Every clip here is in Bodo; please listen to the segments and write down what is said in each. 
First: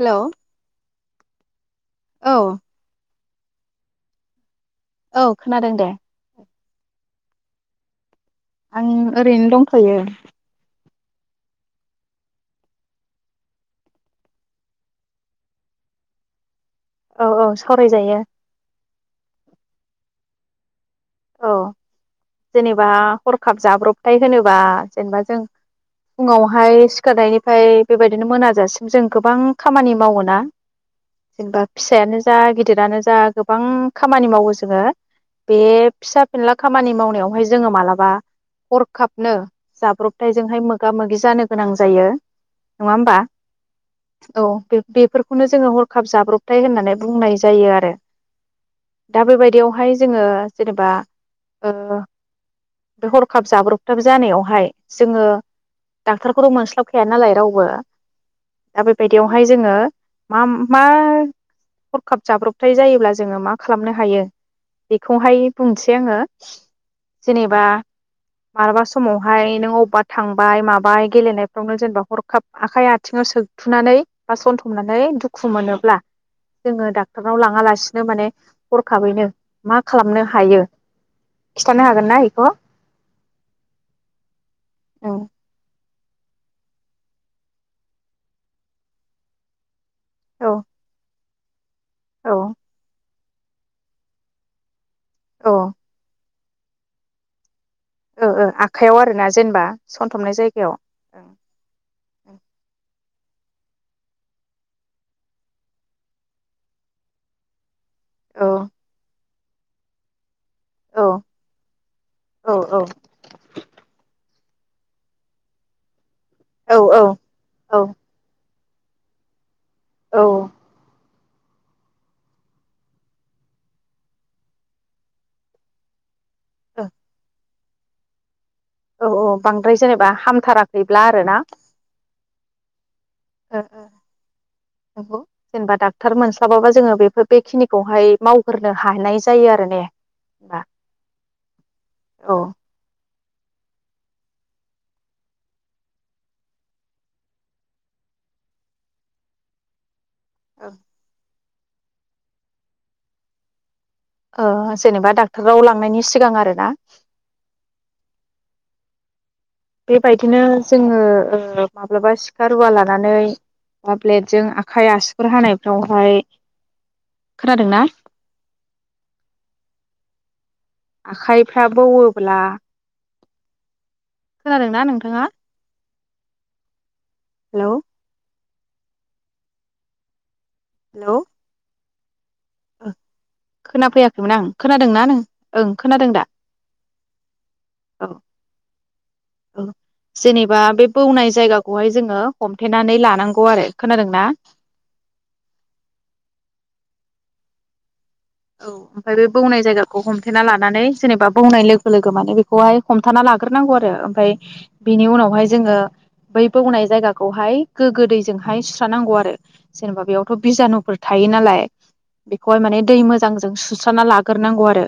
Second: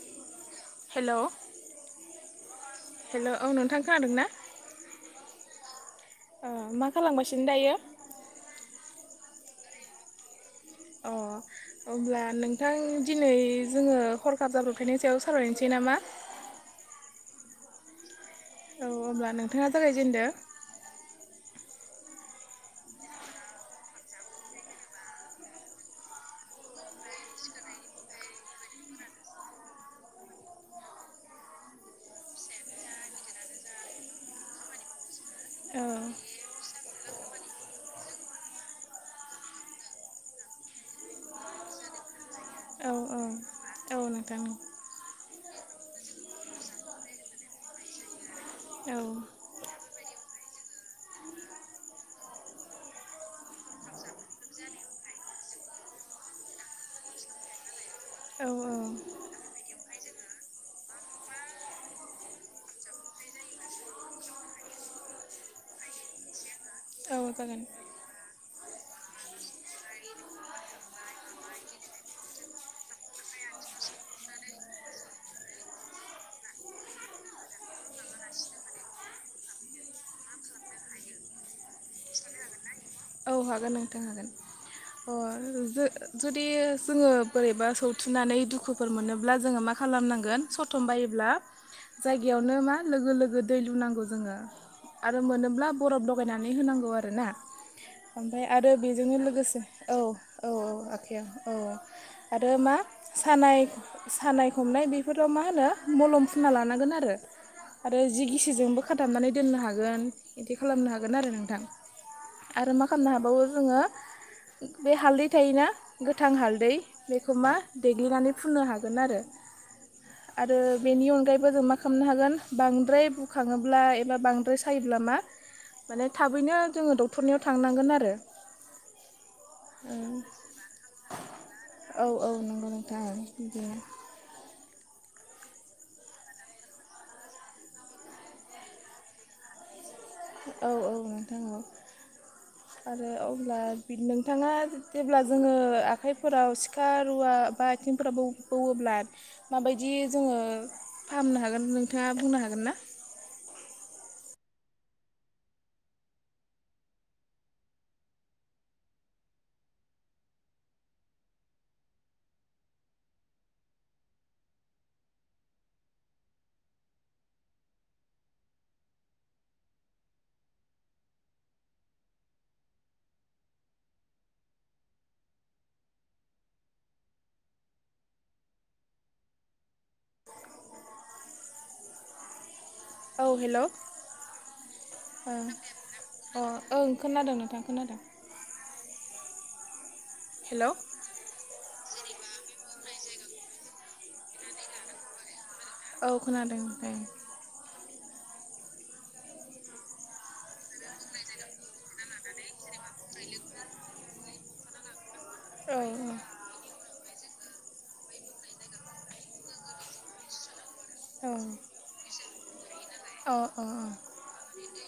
हेलौ हेलौ औ हेलौ औ नोंथां खोनादों ना औ खोनादों दे ओ मा खालाम गासिनो दायो उम ओरैनो दंथ'यो अ ओमब्ला नोंथां दिनै जोङो हरखाब जाब्रबथायनि सायाव सावरायनोसै नामा औ औ सावरायजायो औ होमब्ला नोंथाङा जागायजेनदो औ जेनेबा हरखाब जाब्रबथाय होनोबा जेनेबा जों फुङावहाय सिखारनायनिफ्राय बेबायदिनो मोनाजासिम जों गोबां खामानि मावोना जेनेबा फिसायानो जा गिदिरानो जा गोबां खामानि मावो जोङो बे औ फिसा फेनला खामानि मावनायावहाय जोङो मालाबा हरखाबनो जाब्रबथायजोंहाय मोगा मोगि जानो गोनां जायो औ नङा होमबा औ औ बे-बेफोर खौनो जोङो हरखाब जाब्रबथाय होननानै बुंनाय जायो आरो औ दा बेबायदि यावहाय जोङो जेनेबा ओ बे हरखाब जाब्रबथाब जानायावहाय जोङो डाक्टारखौथ' मोनस्लाबखाया नालाय रावबो औ दा बेबायदियावहाय जोङो मा मा हरखाब जाब्रबथाय जायोब्ला जोङो मा खालामनो हायो बेखौहाय बुंनोसै आङो औ जेनेबा जागोन मालाबा समावहाय नों अबेबा थांबाय माबाय गेलेनायफ्रावनो जेनेबा हरखाब आखाइ आथिङाव सोगथुनानै बा सथुमनानै दुखु मोनोब्ला जोङो डक्टरनाव लाङालासिनो माने हरखाबैनो मा खालामनो हायो खिथानो हागोनना इखौ। औ हागोन नोंथां हागोन अ जो जुदि जोङो बोरैबा सौथुननानै दुखुफोर मोनोब्ला जोङो मा खालामनांगोन औ सथम बायोब्ला औ जायगायावनो मा लोगो दै लुनांगौ जोङो आरो औ मोनोब्ला बरफ लगायना नानै होनांगौ आरोना। ओ ओमफ्राय ओ आरो आखाइयाव बेजोंनो आरोना लोगोसे जेनेबा औ सनथाबनाय औ औ जायगायाव आखाइया औ आरो मा सानाय सानाय हमनाय बेफोराव मा होनो मलम फुना लानांगोन आरो। आरो जि ओं गिसिजोंबो खाथाबनानै दोननो हागोन बिदि खालामनो हागोन ओं आरो नोंथां। औ आरो मा औ खामनो हाबावो जोङो उ बे हालदै थायोना गोथां हालदै औ बेखौ मा औ देग्लिनानै फुननो हाग होगोन आरो। औ आरो बेनि अनगायै मा खालामनो हागोन बांद्राय बुखाङोब्ला एबा बांद्राय सायोब्ला मा माने थाबैनो औ जोङो ड थांनांगोन आरो औ औ बांद्राय जेनेबा हामथाराखैब्ला आरोना औ औ नंगौ नोंथां औ ओ बिदिनो ओ नौ जेनेबा डाक्टर मोनस्लाबाबा जोङो बेफोर बेखिनिखौहाय मावग्रोनो हानाय जायो आरो ने। होनबा औ औ नोंथां औ औ आरो औ अब्ला नोंथाङा जेब्ला जोङो आखाइफोराव सिखा रुवा बा आथिंफोराव बौवोब्ला माबायदि जोङो फाहामनो हा हागोन नोंथाङा बुंनो हागोन ना? ओ जेनेबा डाक्टराव लांनायनि सिगां आरो ना बेबायदिनो जोङो माब्लाबा सिखा रुवा लानानै बा ब्लेडजों आखाइ आसिुगुर हानायफ्रावहाय खोनादोंनाा आखाइफ्रा बौयोब्ला खोनादोंना नोंथाङा? हेल' हेलौ औ हेल' ओ खोनाफैयाखैमोन आं खोनादोंना नों ओं खोनादों दा अ ओं खोनादों नोंथां खोनादों। औ औ जेनेबा हेल' बे बौनाय जायगाखौ खौहाय जोङो हमथेनानै लानांगौ आरो खोनादोंना औ खोनादों औ औ ओमफाय बे बौनाय जायगाखौ हमथेना लानानै जेनेबा बौनाय लोगो लोगो माने बेखौहाय हमथाना लागोरनांगौ आरो ओमफ्राय बिनि उनाव हायजो बै बौनाय जायगा खौहाय गोग्गो दैजोंहाय सुस्रा नांगौ आरो जेनेबा बेयावथ' बिजानु फोर थायो औ नालाय बेखौहाय माने दै औ मोजांजों अ सुस्रना लाग्रोनांगौ आरो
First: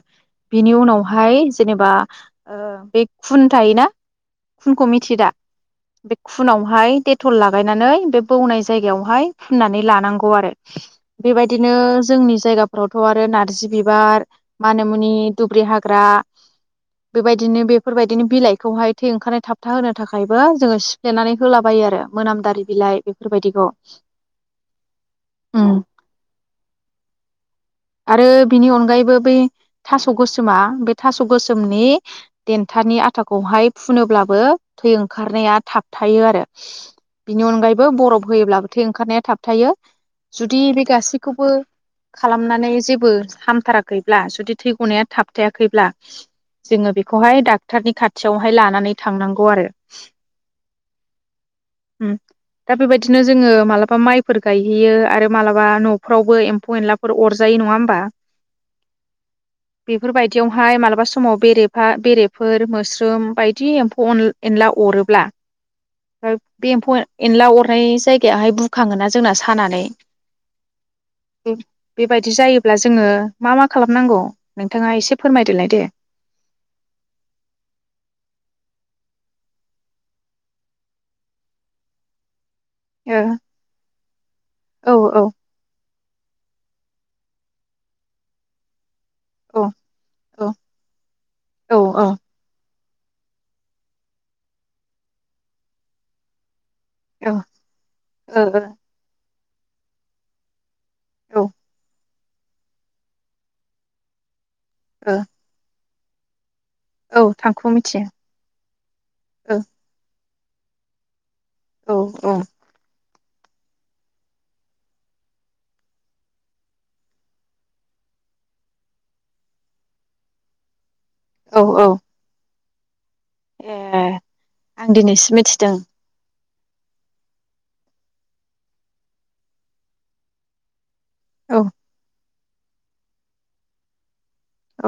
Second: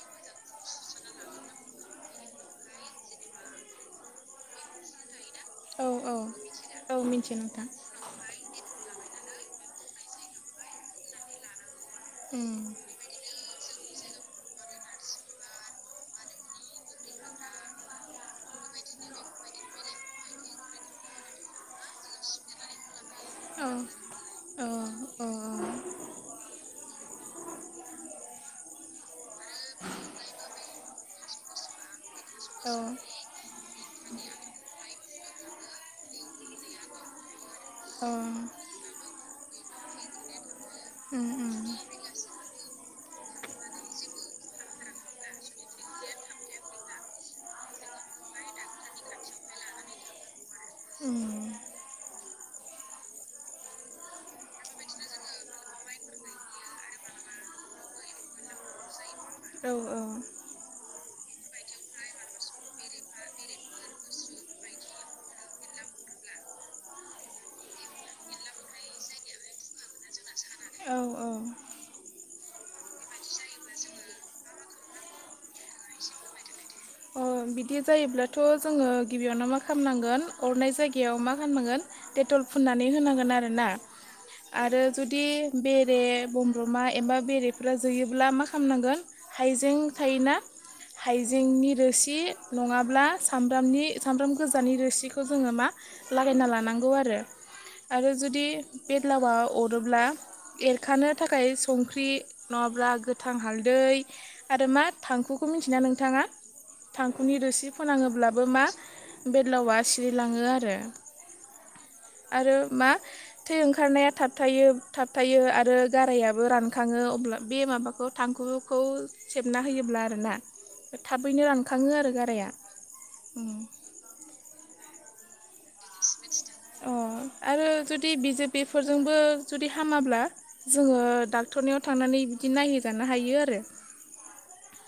बिनि उनाव बाहाय जेनेबा ओ बे खुन थायोना खुनखौ मिथियोदा अ बे औ औ खुनावहाय औ डेटल मिथियो नोंथां लागायनानै बे बौनाय जायगायावहाय फुननानै लानांगौ आरो बेबायदि बिदिनो जोंनि उम जायगाफ्राव बेखौ आरो नारजि बिबार माना मुनि दुब्रि हाग्रा बेबायदिनो बेफोरबायदिनो बिलाइखौहाय थै ओंखारनाय थाबथा होनो थाखायबो जोङो सिफ्लेनानै होलाबायो आरो मोनामदारि बिलाइ बेफोरबायदिखौ औ औ औ उम औ आरो बिनि अनगायैबो बे थास' गोसोमा बे थास' गोसोमनि औ देन्थानि आथाखौहाय फुनोब्लाबो थै ओंखारनाया थाबथायो आरो बिनि अनगायैबो बरफ उम होयोब्लाबो थै ओंखारनाया थाबथायो जुदि बे उम गासैखौबो खालामनानै जेबो हामथाराखैब्ला जुदि थै गनाया थाबथायाखैब्ला जोङो बेखौहाय डाक्टरनि खाथियावहाय लानानै थांनांगौ आरो उम उम दा बेबायदिनो जोङो मालाबा माइफोर गायहैयो आरो मालाबा न'फ्रावबो एम्फौ-एनला फोर अरजायो नङा होमबा? औ बेफोर बायदियावहाय मालाबा मा बा समाव बेरेफा बेरेफोर मोस्रोम बायदि एम्फौ एनला अरोब्ला बे एमफौ एनला अरनाय जायगायावाहाय बुखाङो ना जोंना सानानै औ औ बेबायदि जायोब्ला जोङो मा मा खालामनांगौ नोंथाङा एसे फोरमायदोलाय दे? ओम बिदि जायोब्लाथ' जोङो गिबियावनो मा खालामनांगोन अरनाय जायगायाव मा खालामनांगोन डेट'ल फुननानै होनांगोन आरोना आरो ओ औ जुदि बे बेरे बमब्रमा एमबा बेरेफ्रा जोयोब्ला मा खालामनांगोन? औ हाइजें थायोना औ हाइजेंनि औ रोसि खि नङाब बा सामब्रामनि सामब्राम गोजानि रोसिखौ जोङो मा लागायना लानांगौ। लानांगौ आरो औ आरो जुदि बेदलावआव अरोब्ला एर खानो ओ थाखाय संख्रि नङाब्ला गोथां हालदै आरो मा औ ओ थांखुखौ मिथिना नों नोंथाङा? औ थांखुनि रोसि थांखु मिथियो फोनाङोब्लाबो मा बेदलावा सिरि लाङो आरो ओ औ आरो मा थै ओंखारनाया थाब था थाबथायायो आरो गारायाबो रानखाङो अब्ला बे माबाखौ थांखुखौ सेबना होयोब्ला आरोना थाब औ औ खाङो आरो गाराया। ए। आं दिनैसो मिथिदों। अ आरो जुदि बिजेपिफोरजोंबो जुदि हामाब्ला जोङो औ डाक्टरनियाव थांनानै बिदि नायहोजानो हायो आरो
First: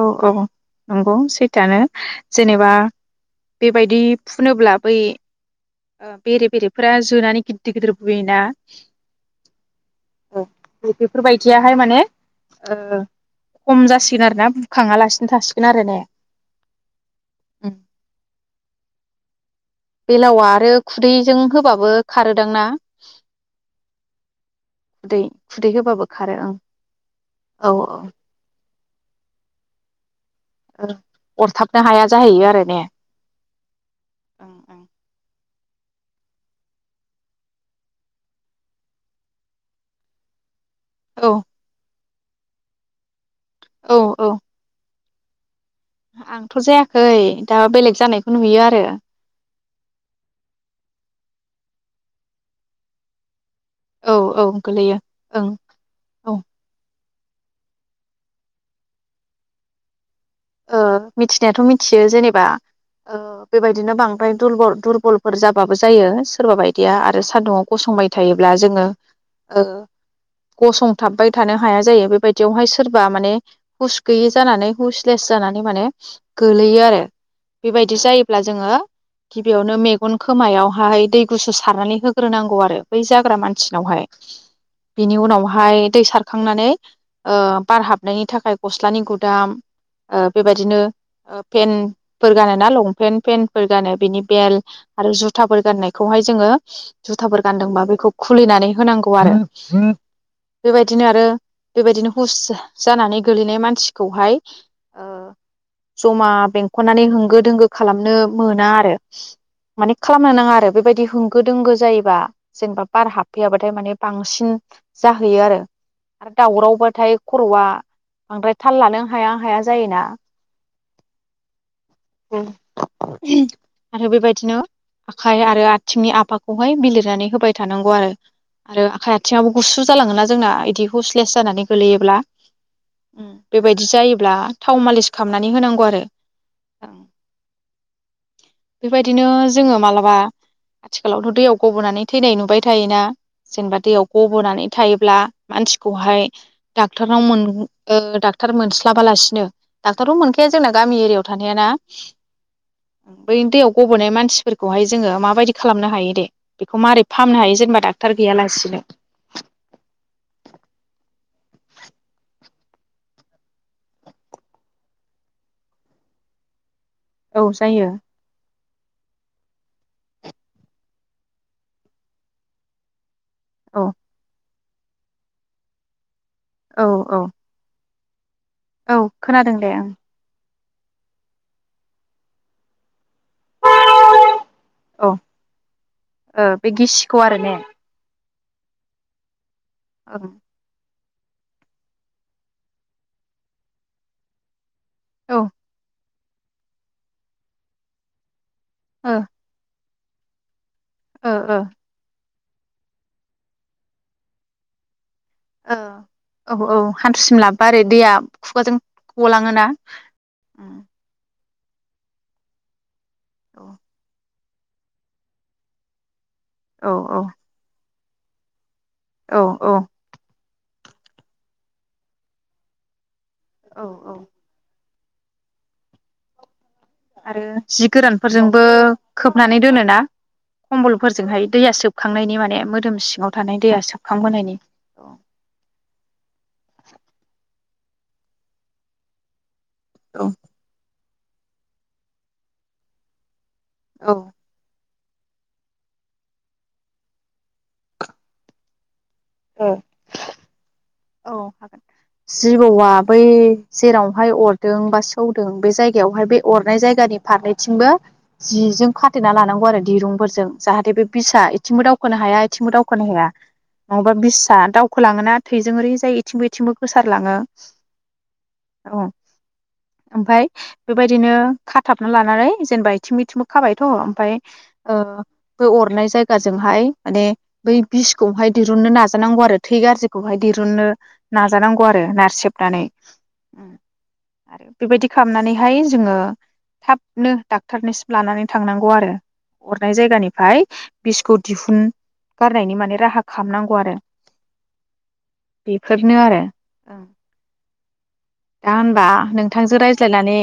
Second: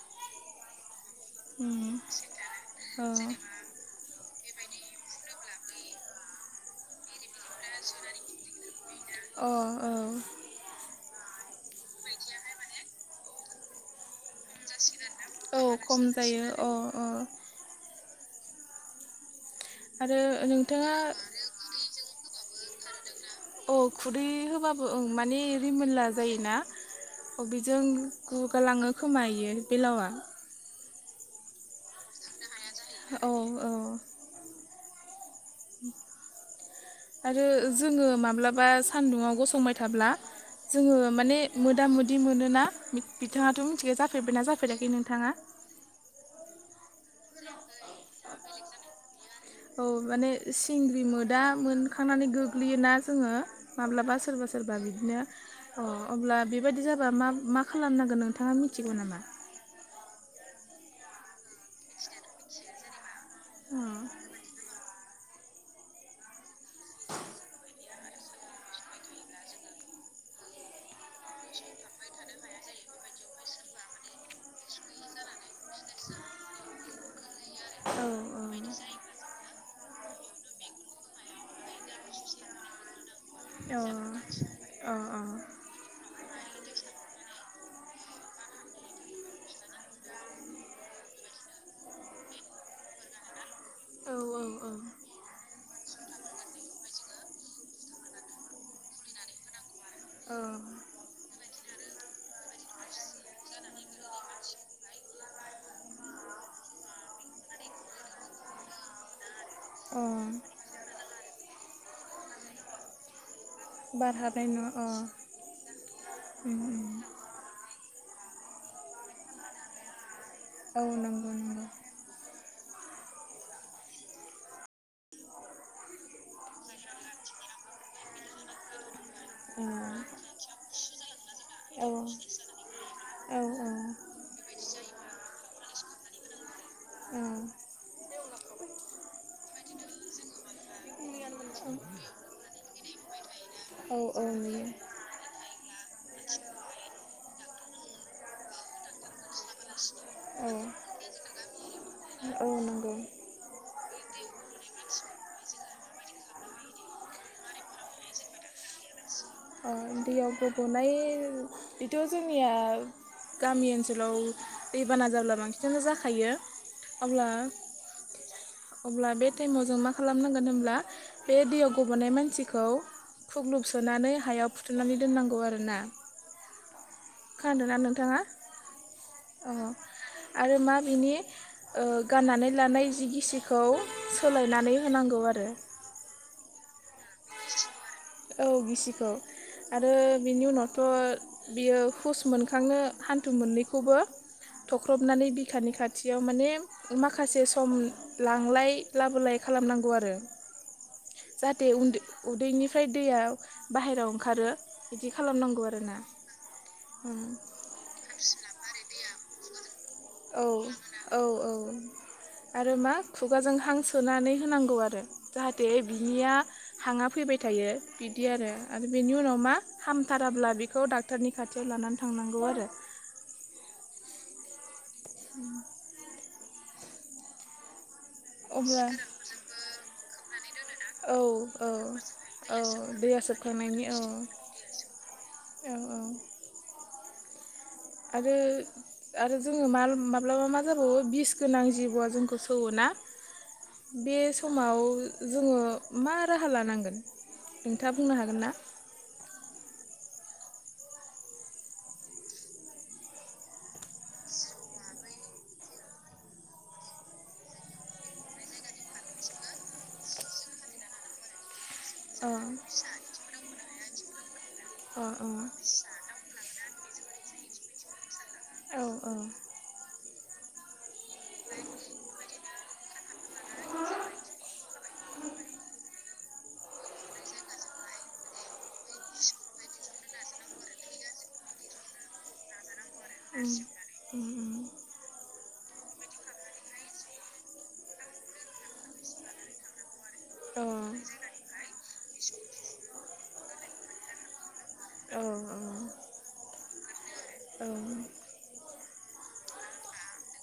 औ औ। नंगौ सैथोआनो जेनेबा बेबायदि फुनोब्ला बै बेरे बेरेफोरा जोनानै गिददिर गिदिर बुयोना औ औ। बेफोरबायदियाहाय माने खम जासिगोन आरोना? बुखाङालासिनो औ थासिगोन आरो ने खम जायो औ औ। बे आरो लावआ आरो नोंथाङा खुदैजों होबाबो खारो ना अ खुदै होबाबो ओं माने खुदै रिमोनला होबाबो खारो ओं जायोना अ औ बेजों गुगालाङो खोमायो बे लावा अरथाबनो हाया जाहैयो आरो ने औ औ [inaudible] आरो जोङो माब्लाबा सान्दुङआव गसंबाय थाब्ला जोङो माने ओं मोदा म बिदि मोनोना बिथाङाथ' औ मिथिखया औ जाफेरबायना जाफेराखै नों नोंथाङा आंथ' जायाखै दा बेलेग जानायखौ नुयो आरो औ माने सिंग्रि मोदा मोनखांनानै गोग्लैयोना जोङो औ माब्लाबा सोरबा औ सोरबा गोलैयो बिदिनो ओं अ औ अब्ला बेबायदि जाबाय हबा मा मा खालामनांगोन नोंथाङा मिथिगौ नामा ओ मिथिनायाथ' मिथियो जेनेबा ओ अ बेबायदिनो बांद्राय दुरबल दुरबल फोर जाबाबो जायो सोरबााबायदि या आरो सान्दुंआव गसंबाय थायोब्ला जोङो ओ गसंथाबबाय थानो हाया जायो बेबायदियावहाय सोरबा माने हुस गैयि जानानै हुस लेस जानानै माने गोलैयो आरो बेबायदि औ जायोब्ला औ जोङो गिबियावनो मेग गन खोमायाव हाय दै गुसु सारनानै होग्रोनांगौ आरो बै ज जाग्रा अ मानसिनावहाय अ औ बिनि उनावहाय दै सारखां खांनानै बार हाबनायनि थाखाय गस्लानि गुदाम बेबायदिनो पेन्फोर गान ना लं पेन्ट पेन्ट फोर गानो बिनि बेल औ आरो जुथाफोर गाननाय बे खौहाय जोङो जुथाफोर गानदोंबा बेखौ खुलिनानै होनांगौ आरो औ बेबायदिनो आरो बेबायदिनो हुस जानानै गोलैनाय मानसिखौहाय जमा बेंखननानै होंगो दोंगो खालामनो मोना आरो माने औ खालामनो अ नाङा आरो बेबायदि गोदोंगो जायोबा जेनेबा बार हाब फैयाबाथाय माने बार हाबनाय बांसिन नङा अ जाहैयो आरो आरो उम उम दावरावबाथाय खर'आ ओमफ्राय थाल लानो आं हाया हाया जायोना औ नंगौ नंगौ [unintelligible] आरो बेबायदिनो आखाइ आरो आथिंनि आफाखौहाय बिलिरनानै होबाय थानांगौ आरो आरो आखा थिङाबो औ गुसु जालाङोना जोंना बिदि हुसलेस जानानै औ गोलैयोब्ला उम औ बेबायदि जायोब्ला थाव मालिस खालामनानै होनांगौ आरो औ बेबायदिनो जोङो मालाबा आथिखालावथ' दैयाव गब'नानै थैनाय नुबाय थायोना जेनेबा औ दैयाव औ नुयो गब'नानै थायोब्ला मानसिखौहाय डाक्टरनाव मोन ओ डाक्टर मोनस्लाबालासिनो डाक्टर थ' मोनखाया औ जोंना गामि एरियायाव थानाया ना नंगौ बै दैयाव गबोनाय मानसिफोरखौहाय जोङो माबायदि खालामनो हायो दे बेखौ माबारै फाहामनो हायो जेनेबा डाक्टार गैया लासिनो अ दैयाव गब'नाय बेथ' जोंनिया गामि ओनसोलाव दैबाना जाब्ला बांसिनानो जाखायो अब्ला औ जायो अब्ला बे टाइमाव जों मा खालामनांगोन होनब्ला बे दैयाव गब'नाय मानसिखौ खुग्लुब औ सोनानै हायाव [unintelligible] नानै दोननांगौ आरो ना औ औ थाङा औ खोनादों दे ओं आरो मा बिनि ओ गाननानै लानाय जि गि सिखौ सोलायनानै औ होनांगौ आरो ओ बे गिसिखौ आरो ने औ गिसिखौ आरो ओं बिनि उनावथ' बियो हुस मोनखांनो हान्थु मोननैखौबो थख्रबनानै औ बिखानि खाथि बेयाव माने माखासे सम लांलाय ए ओ लाबोलाय खालामनांगौ आ रो ओ जाहाथे उन्दो उदैनिफ्राय दैया बाहेराव ओंखारो इदि औ औ औ हान्थुसिम लाबबा ओरै दैया खुगाजों गलाङोना औ उम औ औ आरो मा खुगाजों औ हां सोनानै होनांगौ आरो जाहाथे बिनिया औ हाङा औ फैबाय थायो बिदि आरो आरो बेनि उनाव औ मा हामथाराब्ला बि खौ डाक्टरनि खाथियाव लानानै थांनांगौ आरो। औ औ औ आरो जि गोरान फोरजोंबो अब्ला खोबनानै दोनोना? औ खम्बलफोरजोंहाय औ दैया सोबखांनायनि औ माने मोदोम दैया सिङाव थानाय दैया सोबखांनायनि औ सोबखांबोनायनि औ औ औ आरो आरो जोङो मा औ माब्लाबा मा जाबावो। बिस गोनां जिबौआ जोंखौ सौवोना औ बे समाव जोङो मा राहा लानांगोन नोंथाङा बुंनो हागोन ना? ओ औ हागोन जिबौआ बै जेरावहाय अरदों बा सौदों बे जायगायावहाय बे अरनाय जायगानि फारनैथिंबो जिजों खाथेना लानांगौ आरो दिरुंफोरजों जाहाथे बे बिसा आथिंबो दावखोनो अ हाया इथिंबो दावखोनो हाया। नङाबा बिस अ दावखोलाङोना थै जायथिंबोथिंबो गोसारलाङो औ औ ओमफ्राय बेबायदिनो खाथाबना लानानै जेनेबा थिमि थिमि खाबायथ' ओ ओमफ्राय बे अरनाय जायगा गाजोंहाय माने बै बिसखौहाय दिरुननो नाजानांगौ आरो थै गाज्रिखौहाय दिरुननो नाजानांगौ आरो नारसेबनानै उम उम उम आरो बेबायदि खालामनानै बेहाय जोङो थाबनो डाक्टरनिसिम लानानै थांनांगौ आरो। नाय औ जायगानिफ्राय बिस्क' दिहुन गारनायनि माने राहा खालामनांगौ आरो। औ औ बेफोरनो [inaudible] औ दा होनबा नोंथांजों रायज्लायनानै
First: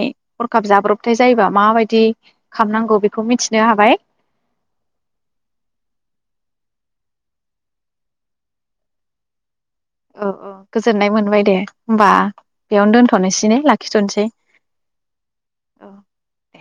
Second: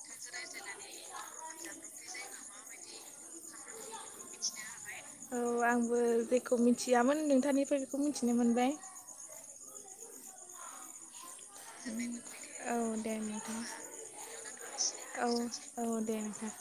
हरखाब जाब्रबथाय जायोबा माबायदि खालामनांगौ बेखौ मिथिनो हाबाय औ आंबो जेखौ मिथियामोन नोंथांनिफ्राय बेखौ मिथिनो मोनबाय। औ औ गोजोननाय मोनबाय दे होनबा औ दे नोंथां औ औ दे नोंथां।